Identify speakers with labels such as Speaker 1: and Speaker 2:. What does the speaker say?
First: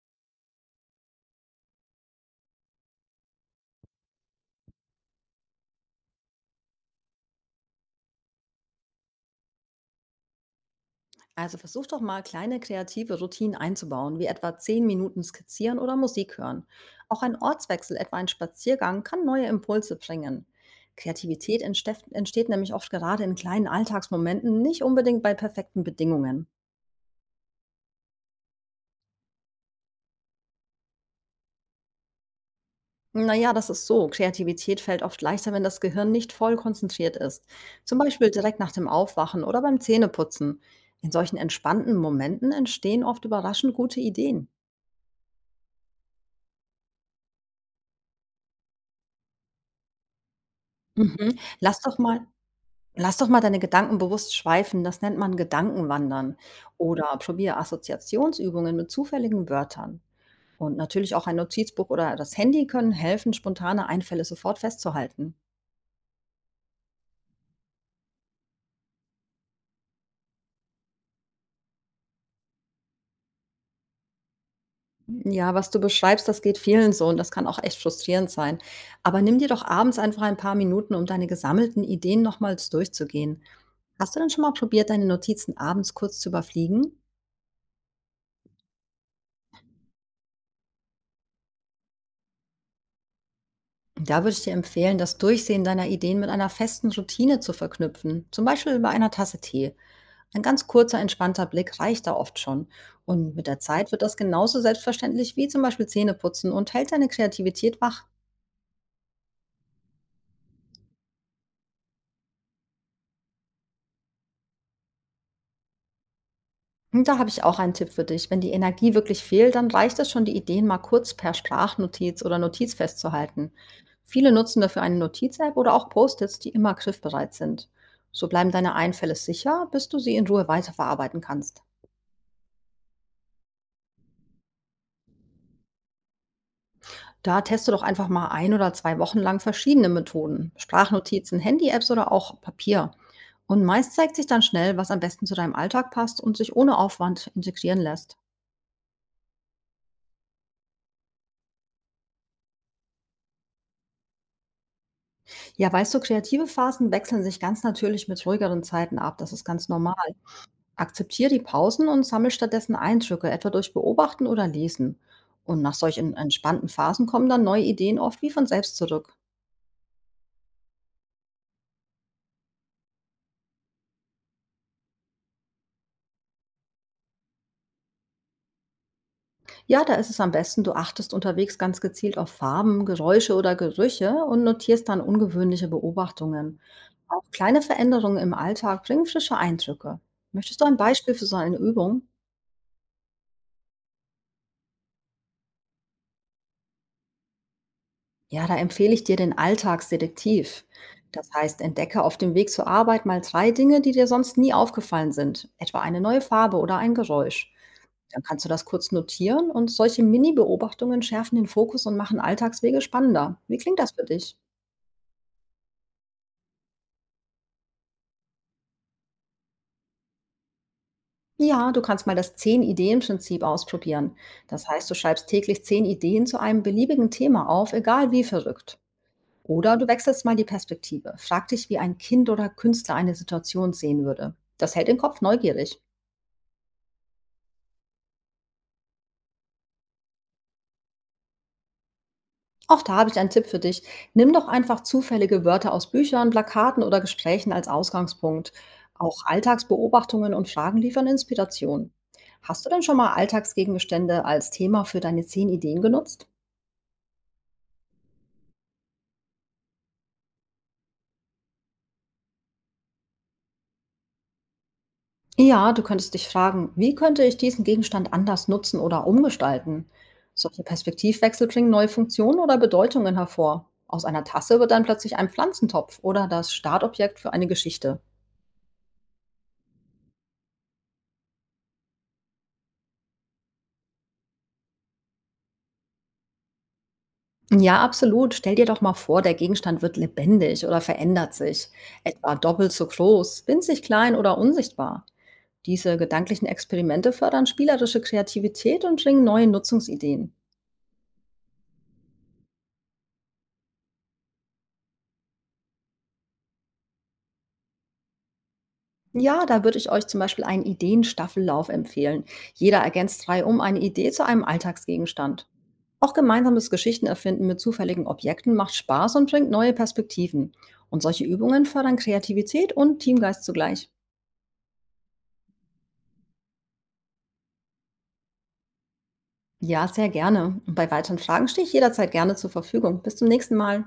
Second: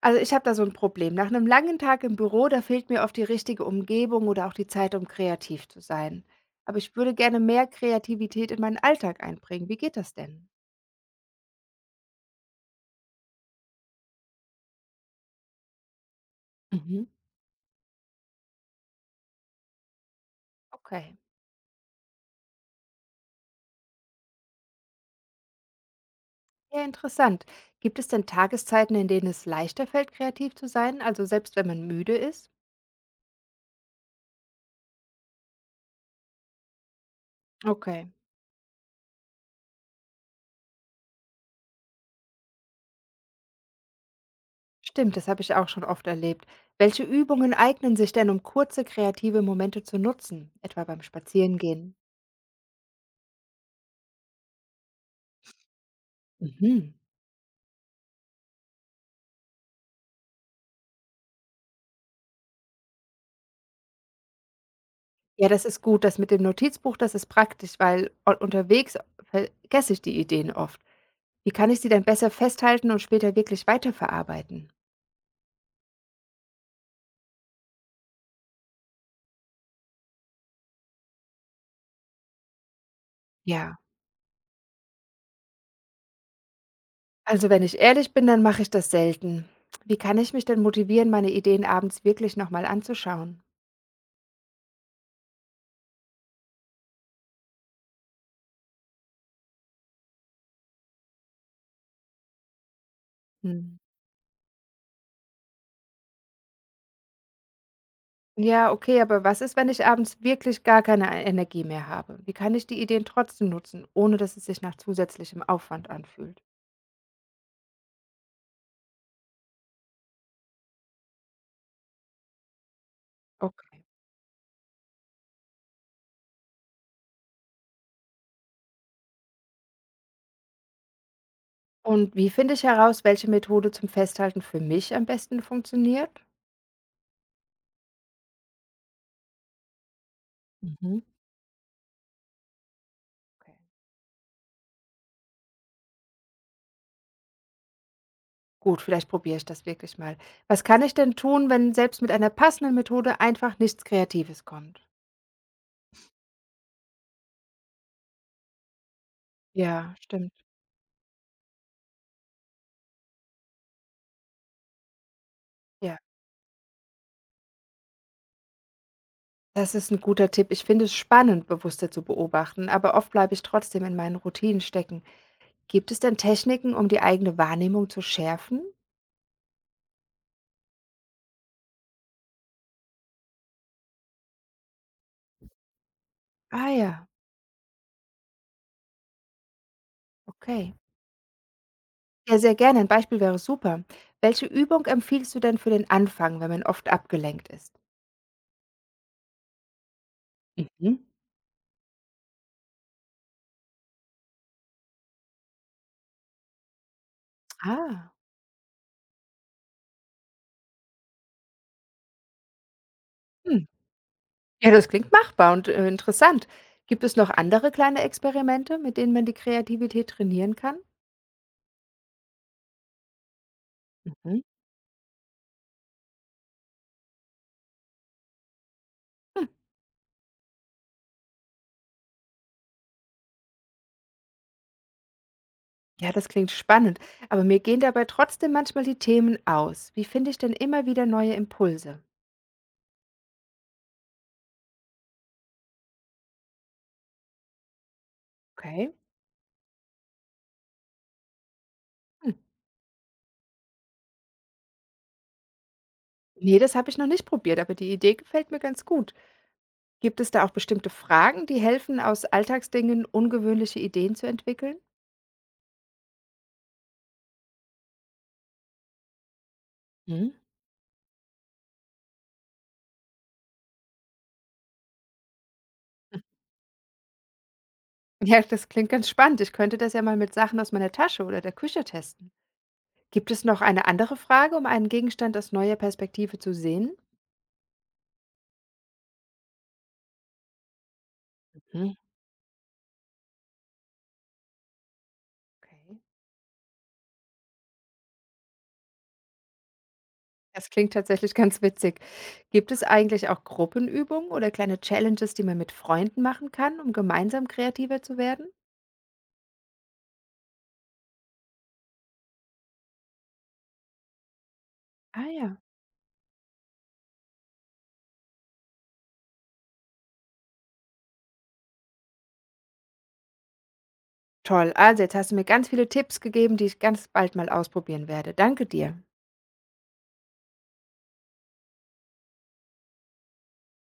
Speaker 1: Also, ich habe da so ein Problem. Nach einem langen Tag im Büro, da fehlt mir oft die richtige Umgebung oder auch die Zeit, um kreativ zu sein. Aber ich würde gerne mehr Kreativität in meinen Alltag einbringen. Wie geht das denn?
Speaker 2: Also versuch doch mal kleine kreative Routinen einzubauen, wie etwa 10 Minuten skizzieren oder Musik hören.
Speaker 1: Mhm.
Speaker 2: Auch ein Ortswechsel, etwa ein Spaziergang, kann neue Impulse bringen.
Speaker 1: Okay,
Speaker 2: Kreativität entsteht nämlich oft gerade in kleinen Alltagsmomenten, nicht unbedingt bei perfekten Bedingungen.
Speaker 1: ja, interessant. Gibt es denn Tageszeiten, in denen es leichter fällt, kreativ zu sein, also selbst wenn man müde ist?
Speaker 2: Naja, das ist so. Kreativität fällt oft leichter, wenn das Gehirn nicht voll konzentriert ist. Zum
Speaker 1: Okay,
Speaker 2: Beispiel direkt nach dem Aufwachen oder beim Zähneputzen. In solchen entspannten Momenten entstehen oft überraschend gute Ideen.
Speaker 1: stimmt, das habe ich auch schon oft erlebt. Welche Übungen eignen sich denn, um kurze kreative Momente zu nutzen, etwa beim
Speaker 2: Mhm.
Speaker 1: Spazierengehen?
Speaker 2: Lass doch mal deine Gedanken bewusst schweifen, das nennt man Gedankenwandern.
Speaker 1: Mhm.
Speaker 2: Oder probiere Assoziationsübungen mit zufälligen Wörtern. Und natürlich auch ein Notizbuch oder das Handy können helfen, spontane Einfälle sofort festzuhalten.
Speaker 1: Ja, das ist gut. Das mit dem Notizbuch, das ist praktisch, weil u unterwegs vergesse ich die Ideen oft. Wie kann ich sie denn besser festhalten und später wirklich weiterverarbeiten?
Speaker 2: Ja, was du beschreibst, das geht vielen so und das kann auch echt frustrierend sein. Aber nimm dir doch abends einfach ein paar Minuten, um deine gesammelten Ideen nochmals durchzugehen.
Speaker 1: Ja,
Speaker 2: Hast du denn schon mal probiert, deine Notizen abends kurz zu überfliegen?
Speaker 1: also wenn ich ehrlich bin, dann mache ich das selten. Wie kann ich mich denn motivieren, meine Ideen abends wirklich nochmal anzuschauen?
Speaker 2: Da würde ich dir empfehlen, das Durchsehen deiner Ideen mit einer festen Routine zu verknüpfen, zum Beispiel bei einer Tasse Tee. Ein ganz kurzer, entspannter Blick reicht da oft schon. Und mit der
Speaker 1: Hm.
Speaker 2: Zeit wird das genauso selbstverständlich wie zum Beispiel Zähneputzen und hält deine Kreativität wach.
Speaker 1: Ja, okay, aber was ist, wenn ich abends wirklich gar keine E Energie mehr habe? Wie kann ich die Ideen trotzdem nutzen, ohne dass es sich nach zusätzlichem Aufwand anfühlt?
Speaker 2: Und da habe ich auch einen Tipp für dich. Wenn die Energie wirklich fehlt, dann reicht es schon, die Ideen mal kurz per Sprachnotiz oder Notiz festzuhalten.
Speaker 1: Okay.
Speaker 2: Viele nutzen dafür eine Notiz-App oder auch Post-its, die immer griffbereit sind. So bleiben deine Einfälle sicher, bis du sie in Ruhe weiterverarbeiten kannst.
Speaker 1: Und wie finde ich heraus, welche Methode zum Festhalten für mich am besten funktioniert?
Speaker 2: Da teste doch einfach mal ein oder 2 Wochen lang verschiedene Methoden,
Speaker 1: Mhm.
Speaker 2: Sprachnotizen, Handy-Apps oder auch Papier.
Speaker 1: Okay.
Speaker 2: Und meist zeigt sich dann schnell, was am besten zu deinem Alltag passt und sich ohne Aufwand integrieren lässt.
Speaker 1: Gut, vielleicht probiere ich das wirklich mal. Was kann ich denn tun, wenn selbst mit einer passenden Methode einfach nichts Kreatives kommt?
Speaker 2: Ja, weißt du, kreative Phasen wechseln sich ganz natürlich mit ruhigeren Zeiten ab. Das ist ganz normal.
Speaker 1: Ja, stimmt.
Speaker 2: Akzeptiere die Pausen und sammle stattdessen Eindrücke, etwa durch Beobachten oder Lesen. Und nach
Speaker 1: Ja,
Speaker 2: solchen entspannten Phasen kommen dann neue Ideen oft wie von selbst zurück.
Speaker 1: das ist ein guter Tipp. Ich finde es spannend, bewusster zu beobachten, aber oft bleibe ich trotzdem in meinen Routinen stecken. Gibt es denn Techniken, um die eigene Wahrnehmung zu schärfen?
Speaker 2: Ja, da ist es am besten, du achtest unterwegs ganz gezielt auf Farben, Geräusche oder Gerüche und notierst dann ungewöhnliche Beobachtungen.
Speaker 1: Ah ja,
Speaker 2: Auch kleine Veränderungen im Alltag bringen frische Eindrücke. Möchtest du
Speaker 1: okay.
Speaker 2: ein Beispiel für so eine Übung?
Speaker 1: Ja, sehr gerne. Ein Beispiel wäre super. Welche Übung empfiehlst du denn für den Anfang, wenn man oft abgelenkt ist?
Speaker 2: Ja, da empfehle ich dir den Alltagsdetektiv.
Speaker 1: Mhm.
Speaker 2: Das heißt, entdecke auf dem Weg zur Arbeit mal drei Dinge, die dir sonst nie aufgefallen sind, etwa eine neue Farbe oder ein Geräusch.
Speaker 1: Ah.
Speaker 2: Dann kannst du das kurz notieren und solche Mini-Beobachtungen schärfen den Fokus und machen Alltagswege spannender. Wie
Speaker 1: Hm.
Speaker 2: klingt das für dich?
Speaker 1: Ja, das klingt machbar und, interessant. Gibt es noch andere kleine Experimente, mit denen man die Kreativität trainieren kann?
Speaker 2: Ja, du kannst mal das 10 Ideen prinzip ausprobieren.
Speaker 1: Mhm.
Speaker 2: Das heißt, du schreibst täglich 10 Ideen zu einem beliebigen Thema auf, egal wie verrückt.
Speaker 1: Hm,
Speaker 2: Oder du wechselst mal die Perspektive. Frag dich, wie ein Kind oder Künstler eine Situation sehen würde. Das hält den Kopf neugierig.
Speaker 1: ja, das klingt spannend, aber mir gehen dabei trotzdem manchmal die Themen aus. Wie finde ich denn immer wieder neue Impulse?
Speaker 2: Auch da habe ich einen Tipp für dich. Nimm doch einfach zufällige Wörter aus Büchern, Plakaten oder Gesprächen als Ausgangspunkt.
Speaker 1: Okay.
Speaker 2: Auch Alltagsbeobachtungen und Fragen liefern Inspiration.
Speaker 1: Hm.
Speaker 2: Hast du denn schon mal Alltagsgegenstände als Thema für deine 10 Ideen genutzt?
Speaker 1: Ne, das habe ich noch nicht probiert, aber die Idee gefällt mir ganz gut. Gibt es da auch bestimmte Fragen, die helfen, aus Alltagsdingen ungewöhnliche Ideen zu entwickeln?
Speaker 2: Ja, du könntest dich fragen, wie könnte ich diesen Gegenstand anders nutzen oder umgestalten?
Speaker 1: Mhm.
Speaker 2: Solche Perspektivwechsel bringen neue Funktionen oder Bedeutungen hervor. Aus einer Tasse wird dann plötzlich ein Pflanzentopf oder das Startobjekt für eine Geschichte.
Speaker 1: Ja, das klingt ganz spannend. Ich könnte das ja mal mit Sachen aus meiner Tasche oder der Küche testen. Gibt es noch eine andere Frage, um einen Gegenstand aus neuer Perspektive zu sehen?
Speaker 2: Ja, absolut. Stell dir doch mal vor, der Gegenstand wird lebendig oder verändert sich,
Speaker 1: Mhm.
Speaker 2: etwa doppelt so groß, winzig klein oder unsichtbar. Diese
Speaker 1: Okay.
Speaker 2: gedanklichen Experimente fördern spielerische Kreativität und bringen neue Nutzungsideen.
Speaker 1: Das klingt tatsächlich ganz witzig. Gibt es eigentlich auch Gruppenübungen oder kleine Challenges, die man mit Freunden machen kann, um gemeinsam kreativer zu werden?
Speaker 2: Ja, da würde ich euch zum Beispiel einen Ideenstaffellauf empfehlen. Jeder ergänzt drei um eine Idee zu einem
Speaker 1: Ah
Speaker 2: Alltagsgegenstand.
Speaker 1: ja.
Speaker 2: Auch gemeinsames Geschichtenerfinden mit zufälligen Objekten macht Spaß und bringt neue Perspektiven. Und solche Übungen fördern Kreativität und Teamgeist zugleich.
Speaker 1: Toll. Also, jetzt hast du mir ganz viele Tipps gegeben, die ich ganz bald mal ausprobieren werde. Danke dir.
Speaker 2: Ja, sehr gerne. Und bei weiteren Fragen stehe ich jederzeit gerne zur Verfügung. Bis zum nächsten Mal.